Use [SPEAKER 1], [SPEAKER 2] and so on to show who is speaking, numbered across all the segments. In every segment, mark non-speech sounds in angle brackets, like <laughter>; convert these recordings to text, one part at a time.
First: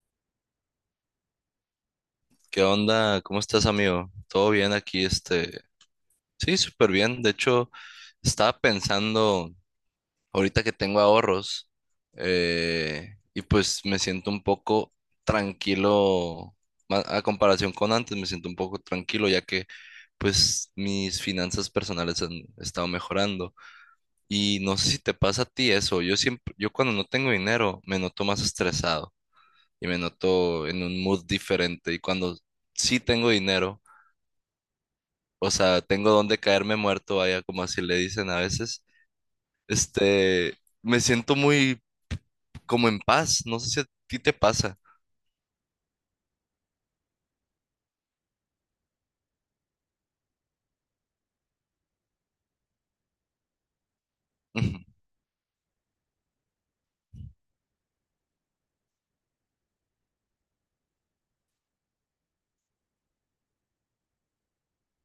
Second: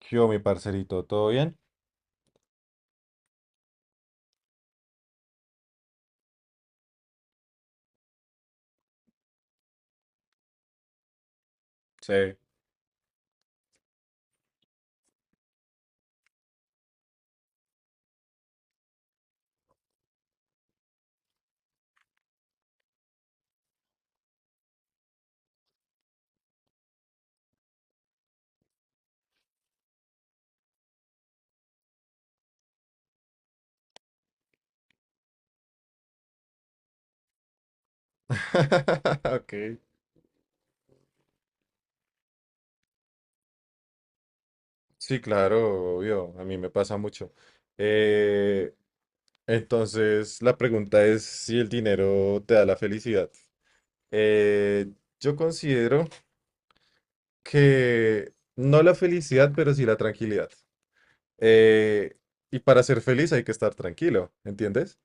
[SPEAKER 1] ¿Qué hubo, mi parcerito? ¿Todo bien?
[SPEAKER 2] ¿Qué onda? ¿Cómo estás, amigo? ¿Todo bien aquí? Este, sí, súper bien. De hecho, estaba pensando ahorita que tengo ahorros,
[SPEAKER 1] Sí.
[SPEAKER 2] y pues me siento un poco tranquilo a comparación con antes. Me siento un poco tranquilo ya que pues mis finanzas personales han estado mejorando. Y no sé si te pasa a ti eso. Yo siempre, yo cuando no tengo dinero me noto más estresado y me noto en un mood diferente. Y cuando sí tengo dinero, o sea, tengo donde caerme muerto, vaya, como así le dicen a veces.
[SPEAKER 1] <laughs> Ok.
[SPEAKER 2] Este, me siento muy como en paz, no sé si a ti te pasa.
[SPEAKER 1] Sí, claro, obvio, a mí me pasa mucho. Eh, entonces, la pregunta es si el dinero te da la felicidad.
[SPEAKER 2] <laughs> Ujú,
[SPEAKER 1] Eh, yo considero que no la felicidad, pero sí la tranquilidad. Eh, y para ser feliz hay que estar tranquilo, ¿entiendes?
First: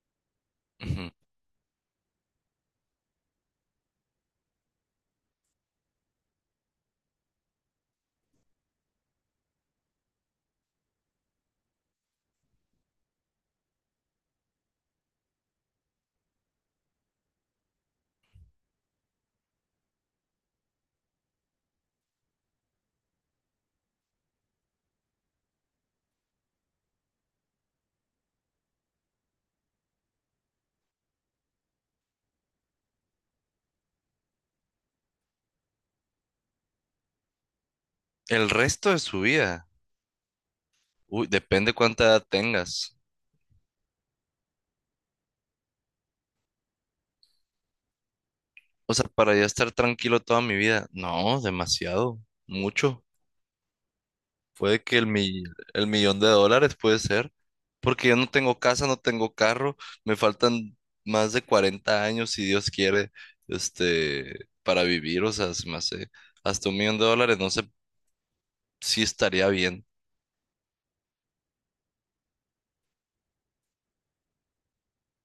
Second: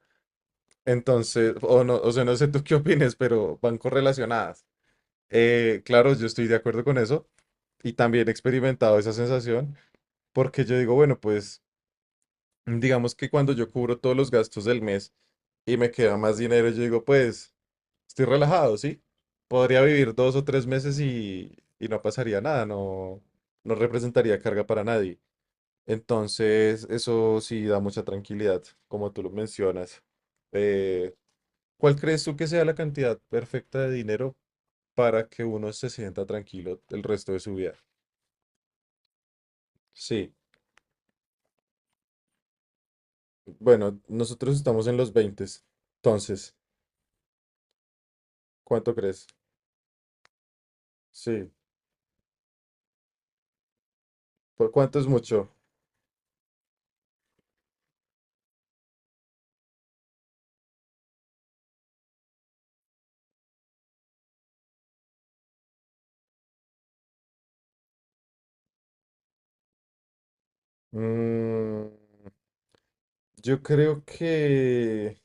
[SPEAKER 2] ujú.
[SPEAKER 1] Entonces, o no, o sea, no sé tú qué opines, pero van correlacionadas. Claro, yo estoy de acuerdo con eso y también he experimentado esa sensación porque yo digo, bueno, pues digamos que cuando yo cubro todos los gastos del mes y me queda más dinero, yo digo, pues estoy relajado, ¿sí? Podría vivir dos o tres meses y no pasaría nada, no, no representaría carga para nadie. Entonces, eso sí da mucha tranquilidad, como tú lo mencionas. Eh, ¿Cuál crees tú que sea la cantidad perfecta de dinero para que uno se sienta tranquilo el resto de su vida?
[SPEAKER 2] El resto de su vida,
[SPEAKER 1] Sí,
[SPEAKER 2] uy, depende cuánta edad tengas.
[SPEAKER 1] bueno, nosotros estamos en los 20. Entonces, ¿cuánto
[SPEAKER 2] O sea,
[SPEAKER 1] crees?
[SPEAKER 2] para ya estar tranquilo toda mi vida, no,
[SPEAKER 1] Sí,
[SPEAKER 2] demasiado, mucho.
[SPEAKER 1] ¿por
[SPEAKER 2] Puede
[SPEAKER 1] cuánto
[SPEAKER 2] que
[SPEAKER 1] es
[SPEAKER 2] el, mi-
[SPEAKER 1] mucho?
[SPEAKER 2] el millón de dólares puede ser, porque yo no tengo casa, no tengo carro, me faltan más de 40 años, si Dios quiere, este, para vivir, o sea, se me hace hasta 1 millón de dólares, no sé si estaría bien,
[SPEAKER 1] Mm, yo creo que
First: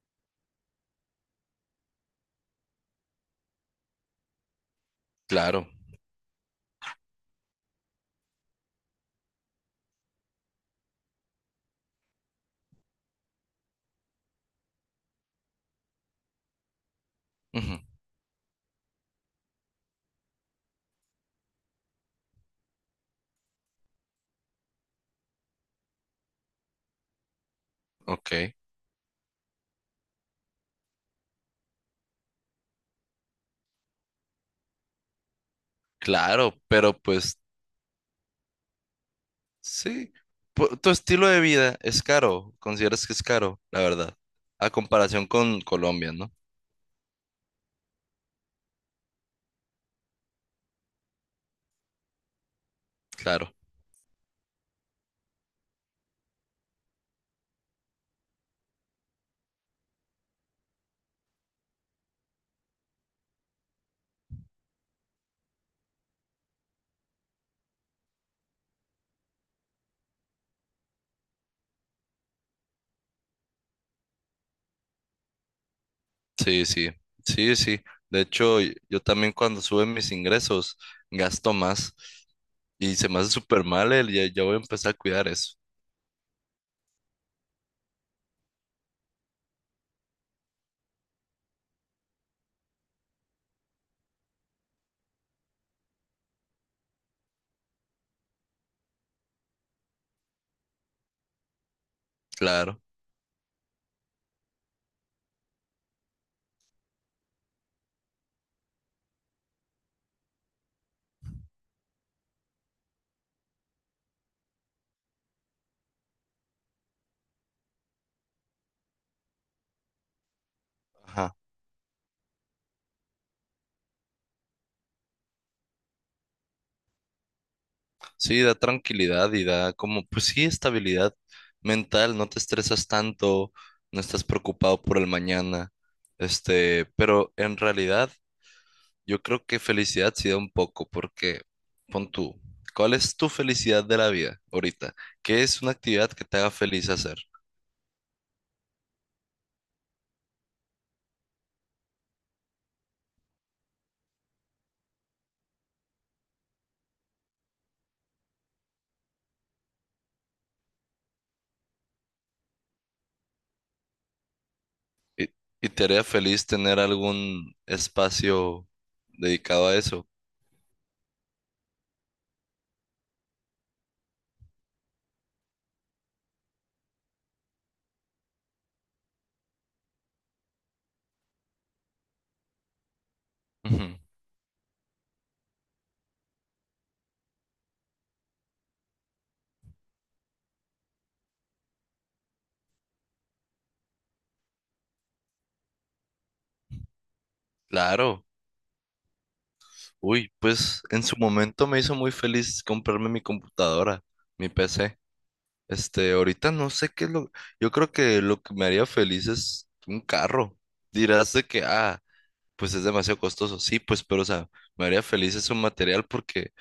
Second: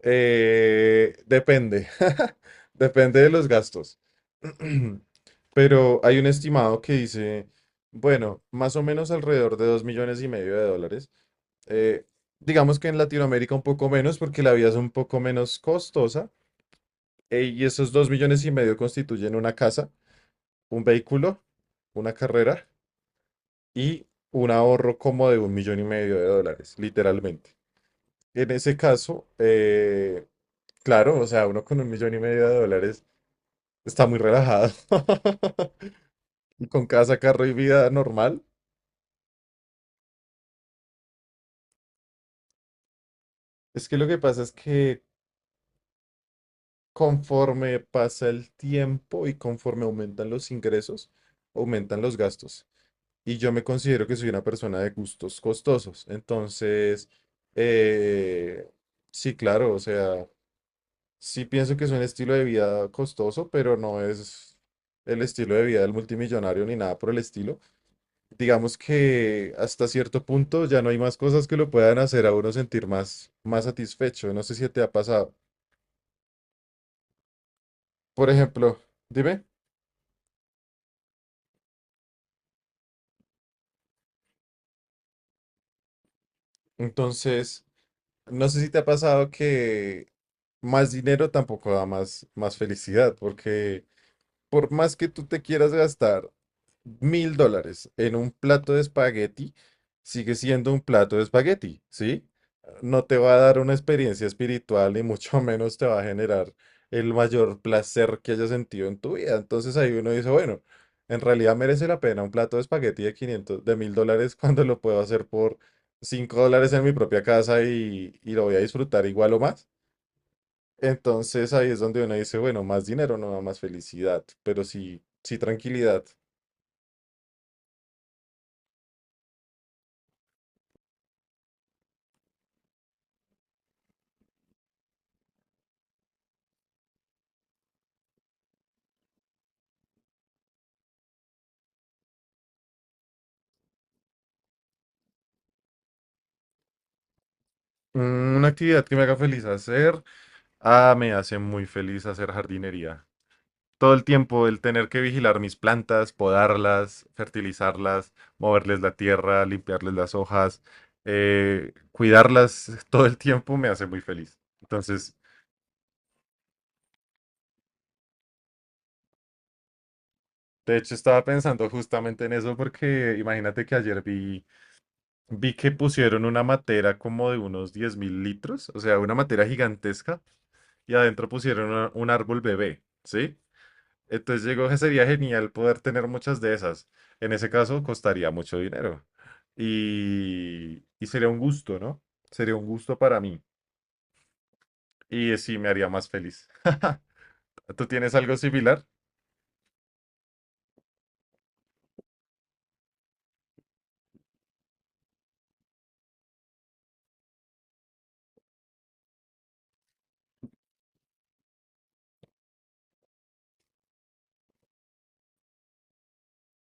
[SPEAKER 1] Depende, <laughs> depende de los gastos. <clears throat>
[SPEAKER 2] claro,
[SPEAKER 1] Pero hay un estimado que dice, bueno, más o menos alrededor de 2,5 millones de dólares. Eh, digamos que en Latinoamérica un poco menos porque la vida es un poco menos costosa. Y
[SPEAKER 2] ujú,
[SPEAKER 1] esos 2,5 millones constituyen una casa, un vehículo, una carrera y un ahorro como de 1,5 millones de dólares, literalmente.
[SPEAKER 2] ok,
[SPEAKER 1] En ese caso, claro, o sea, uno con 1,5 millones de dólares está muy relajado.
[SPEAKER 2] claro,
[SPEAKER 1] <laughs> Con
[SPEAKER 2] pero
[SPEAKER 1] casa,
[SPEAKER 2] pues
[SPEAKER 1] carro y vida normal.
[SPEAKER 2] sí. Tu estilo de vida es caro, consideras que es caro, la
[SPEAKER 1] Es que lo
[SPEAKER 2] verdad,
[SPEAKER 1] que pasa es
[SPEAKER 2] a
[SPEAKER 1] que
[SPEAKER 2] comparación con Colombia, ¿no?
[SPEAKER 1] conforme pasa el tiempo y conforme aumentan los ingresos, aumentan los gastos. Y yo
[SPEAKER 2] Claro.
[SPEAKER 1] me considero que soy una persona de gustos costosos. Entonces, eh, sí, claro, o sea, sí pienso que es un estilo de vida costoso, pero no es el estilo de vida del multimillonario ni nada por el estilo. Digamos que hasta cierto punto ya no hay más cosas que lo puedan hacer a uno sentir más, más satisfecho. No sé si te ha pasado.
[SPEAKER 2] Sí, sí, sí, sí. De
[SPEAKER 1] Por
[SPEAKER 2] hecho,
[SPEAKER 1] ejemplo,
[SPEAKER 2] yo también
[SPEAKER 1] dime,
[SPEAKER 2] cuando suben mis ingresos gasto más y se me hace súper mal ya, ya voy a empezar a cuidar eso.
[SPEAKER 1] entonces, no sé si te ha pasado que más dinero tampoco da más felicidad, porque por más que tú te quieras gastar 1000 dólares en un plato de espagueti, sigue siendo un plato de espagueti, ¿sí?
[SPEAKER 2] Claro.
[SPEAKER 1] No te va a dar una experiencia espiritual y mucho <laughs> menos te va a generar el mayor placer que hayas sentido en tu vida. Entonces ahí uno dice, bueno, en realidad merece la pena un plato de espagueti de 500, de 1000 dólares <laughs> cuando lo puedo hacer por 5 dólares en mi propia casa y lo voy a disfrutar igual o más.
[SPEAKER 2] Ajá.
[SPEAKER 1] Entonces ahí es donde uno dice, bueno, más dinero no da más felicidad, pero sí, sí tranquilidad.
[SPEAKER 2] Sí, da tranquilidad y da como, pues sí, estabilidad mental, no te estresas tanto, no estás preocupado por el mañana. Este, pero en realidad yo creo que felicidad sí da un poco porque pon tú, ¿cuál es tu felicidad de la vida ahorita? ¿Qué es una actividad que te haga feliz hacer?
[SPEAKER 1] Mm, una actividad que me haga feliz hacer. Ah, me hace muy feliz hacer jardinería. Todo el tiempo el tener que vigilar mis plantas, podarlas, fertilizarlas, moverles la tierra, limpiarles las hojas, cuidarlas <laughs> todo el tiempo me hace muy feliz. Entonces,
[SPEAKER 2] ¿Y, y te haría feliz tener algún espacio dedicado a eso?
[SPEAKER 1] de hecho, estaba pensando justamente en eso porque imagínate que ayer vi que pusieron una matera como de unos 10.000 litros, o sea, una matera gigantesca, y adentro pusieron un árbol bebé, ¿sí?
[SPEAKER 2] Ujú.
[SPEAKER 1] Entonces llegó que sería genial poder tener muchas de esas. En ese caso, costaría mucho dinero. Y sería un gusto, ¿no? Sería un gusto para mí. Y sí, me haría más feliz. ¿Tú tienes
[SPEAKER 2] Claro.
[SPEAKER 1] algo similar?
[SPEAKER 2] Uy, pues en su momento me hizo muy feliz comprarme mi computadora, mi PC. Este, ahorita no sé qué es lo... Yo creo que lo que me haría feliz es un carro. Dirás de que, ah, pues es demasiado costoso. Sí, pues, pero o sea, me haría feliz ese material porque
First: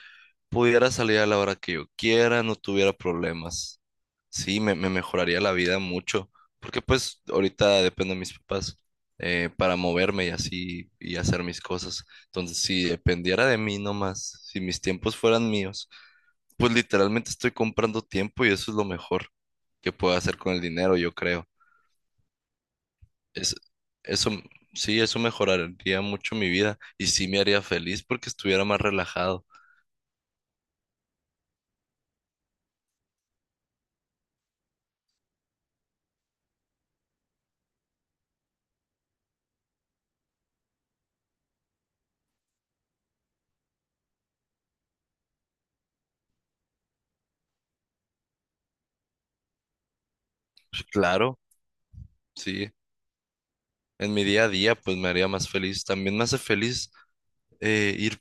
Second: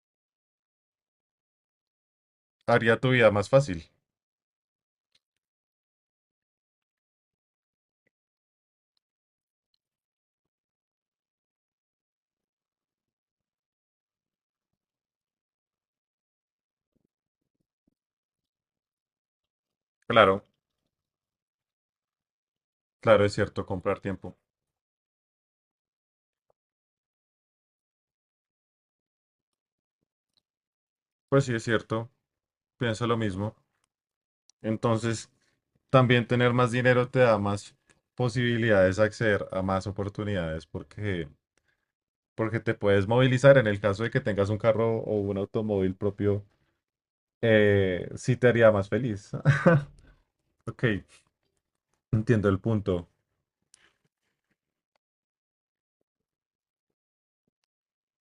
[SPEAKER 2] pudiera salir a la hora que yo quiera, no tuviera
[SPEAKER 1] Haría tu vida más
[SPEAKER 2] problemas.
[SPEAKER 1] fácil.
[SPEAKER 2] Sí, me mejoraría la vida mucho, porque pues ahorita dependo de mis papás, para moverme y así y hacer mis cosas. Entonces, si dependiera de mí nomás, si mis tiempos fueran míos, pues literalmente estoy comprando tiempo y eso es lo mejor que puedo hacer
[SPEAKER 1] Claro,
[SPEAKER 2] con el dinero, yo creo.
[SPEAKER 1] claro, es
[SPEAKER 2] Es,
[SPEAKER 1] cierto, comprar
[SPEAKER 2] eso,
[SPEAKER 1] tiempo.
[SPEAKER 2] sí, eso mejoraría mucho mi vida y sí me haría feliz porque estuviera más relajado.
[SPEAKER 1] Pues sí, es cierto, pienso lo mismo. Entonces, también tener más dinero te da más posibilidades de acceder a más oportunidades porque te puedes movilizar. En el caso de que tengas un carro o un automóvil propio, sí te haría más feliz. <laughs>
[SPEAKER 2] Pues,
[SPEAKER 1] Ok,
[SPEAKER 2] claro,
[SPEAKER 1] entiendo el
[SPEAKER 2] sí.
[SPEAKER 1] punto.
[SPEAKER 2] En mi día a día, pues me haría más feliz. También me hace feliz ir,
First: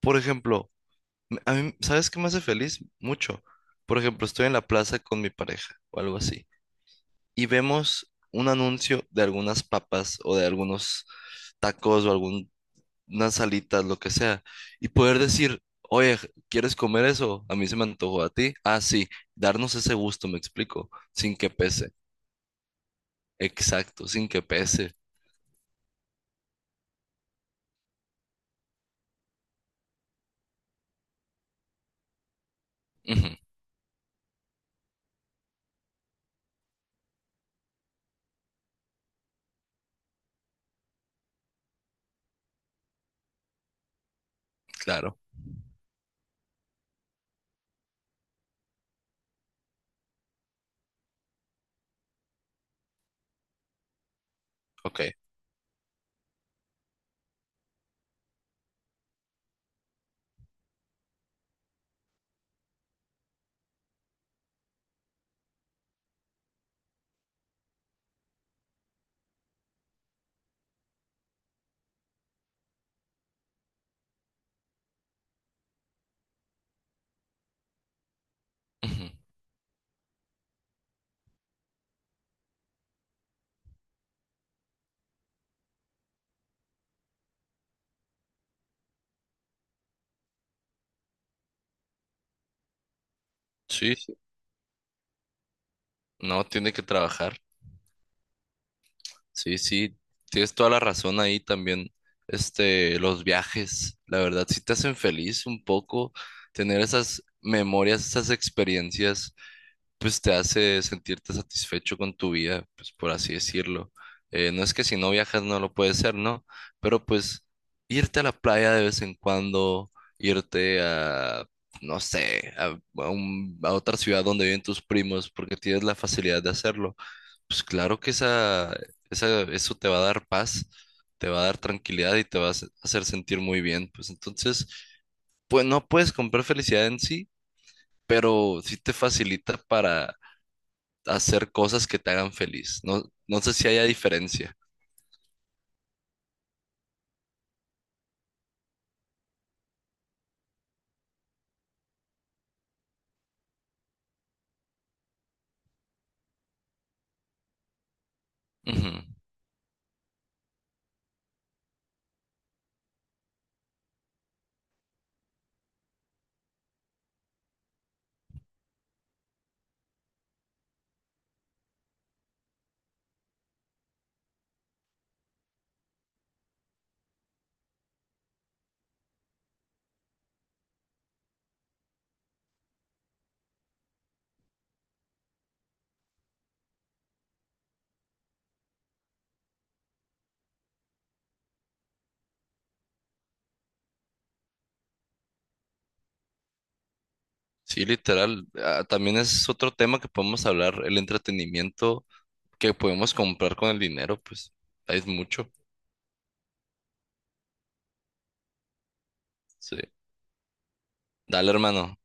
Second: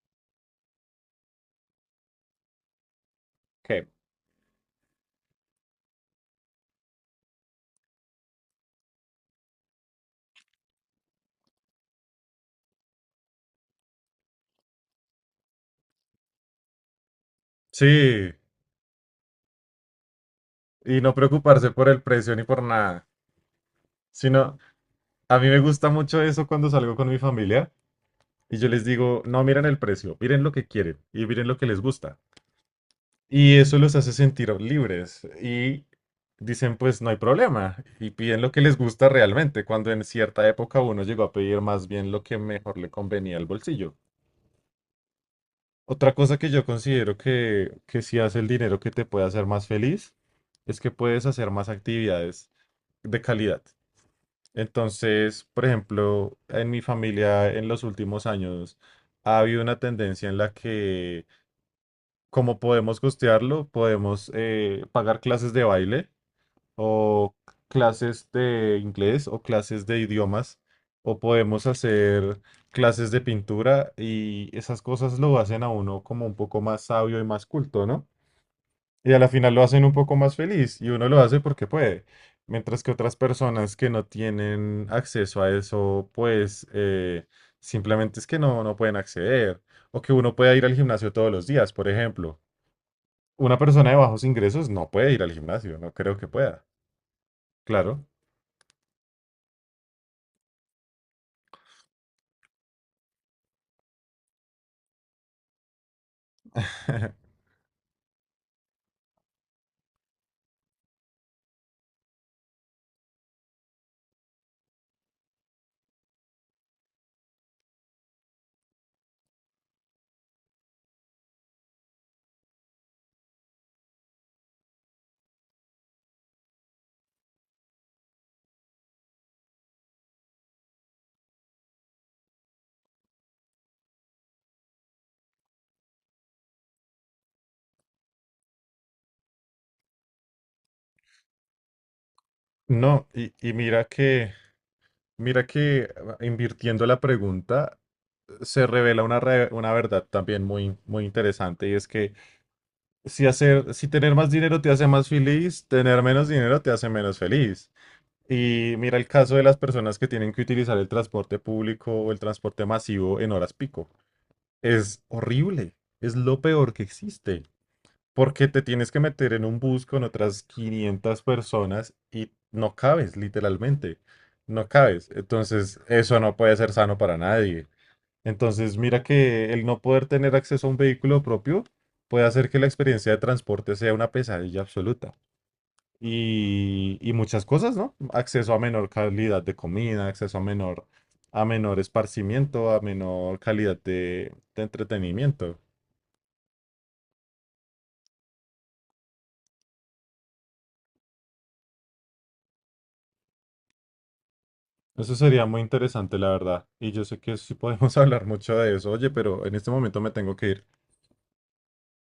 [SPEAKER 2] por ejemplo, a mí, ¿sabes qué me hace feliz? Mucho.
[SPEAKER 1] Ok.
[SPEAKER 2] Por ejemplo, estoy en la plaza con mi pareja o algo así y vemos un anuncio de algunas papas o de algunos tacos o algunas salitas, lo que sea, y poder decir, oye, ¿quieres comer eso? A mí se me antojó
[SPEAKER 1] Sí,
[SPEAKER 2] a ti. Ah, sí, darnos ese gusto, me explico,
[SPEAKER 1] y no
[SPEAKER 2] sin que
[SPEAKER 1] preocuparse por
[SPEAKER 2] pese.
[SPEAKER 1] el precio ni por nada,
[SPEAKER 2] Exacto, sin que
[SPEAKER 1] sino
[SPEAKER 2] pese.
[SPEAKER 1] a mí me gusta mucho eso cuando salgo con mi familia y yo les digo, no miren el precio, miren lo que quieren y miren lo que les gusta.
[SPEAKER 2] Ujú,
[SPEAKER 1] Y eso los hace sentir libres. Y dicen, pues no hay problema. Y piden lo que les gusta realmente, cuando en cierta época uno llegó a pedir más bien lo que mejor le convenía al bolsillo.
[SPEAKER 2] claro,
[SPEAKER 1] Otra cosa que yo considero que si hace el dinero que te puede hacer más feliz, es que puedes hacer más actividades de calidad.
[SPEAKER 2] ok.
[SPEAKER 1] Entonces, por ejemplo, en mi familia en los últimos años ha habido una tendencia en la que, como podemos costearlo, podemos pagar clases de baile o clases de inglés o clases de idiomas o podemos hacer clases de pintura y esas cosas lo hacen a uno como un poco más sabio y más culto, ¿no?
[SPEAKER 2] Ujú.
[SPEAKER 1] Y a la final lo hacen un poco más feliz y uno lo hace porque puede. Mientras que otras personas que no tienen acceso a eso, pues simplemente es que no pueden acceder. O que uno pueda ir al gimnasio todos los días, por ejemplo. Una persona
[SPEAKER 2] Sí.
[SPEAKER 1] de bajos ingresos no puede ir al gimnasio, no creo que
[SPEAKER 2] No,
[SPEAKER 1] pueda.
[SPEAKER 2] tiene que trabajar.
[SPEAKER 1] Claro.
[SPEAKER 2] Sí, sí, tienes toda la razón ahí también. Este, los viajes, la verdad, sí te hacen feliz un poco. Tener esas
[SPEAKER 1] <laughs>
[SPEAKER 2] memorias, esas experiencias, pues te hace sentirte satisfecho con tu vida, pues por así decirlo. No es que si no viajas no lo puedes ser, ¿no? Pero pues irte a la playa de vez en cuando, irte a, no sé, a, a otra ciudad donde viven tus primos, porque tienes la facilidad de hacerlo, pues claro que eso te va a dar paz, te va a dar tranquilidad y te va a hacer sentir muy bien. Pues entonces, pues no puedes comprar felicidad en sí, pero sí te facilita para hacer cosas que te hagan feliz. No,
[SPEAKER 1] No, y,
[SPEAKER 2] no
[SPEAKER 1] y
[SPEAKER 2] sé si
[SPEAKER 1] mira
[SPEAKER 2] haya
[SPEAKER 1] que,
[SPEAKER 2] diferencia.
[SPEAKER 1] mira que ah, invirtiendo la pregunta se revela una verdad también muy, muy interesante y es que si tener más dinero te hace más feliz, tener menos dinero te hace menos feliz. Y
[SPEAKER 2] Ujú.
[SPEAKER 1] mira el caso de las personas que tienen que utilizar el transporte público o el transporte masivo en horas pico. Es horrible, es lo peor que existe. Porque te tienes que meter en un bus con otras 500 personas y no cabes, literalmente. No cabes. Entonces, eso no puede ser sano para nadie. Entonces, mira que el no poder tener acceso a un vehículo propio puede hacer que la experiencia de transporte sea una pesadilla absoluta. Y muchas cosas, ¿no? Acceso a menor calidad de comida, acceso a menor esparcimiento, a menor calidad de entretenimiento.
[SPEAKER 2] Sí, literal. Ah, también es otro tema que podemos hablar, el entretenimiento, que podemos comprar con el dinero, pues es
[SPEAKER 1] Eso sería
[SPEAKER 2] mucho.
[SPEAKER 1] muy interesante, la verdad. Y yo sé que sí podemos <laughs> hablar mucho de eso. Oye, pero en este
[SPEAKER 2] Sí.
[SPEAKER 1] momento me tengo que ir.
[SPEAKER 2] Dale, hermano.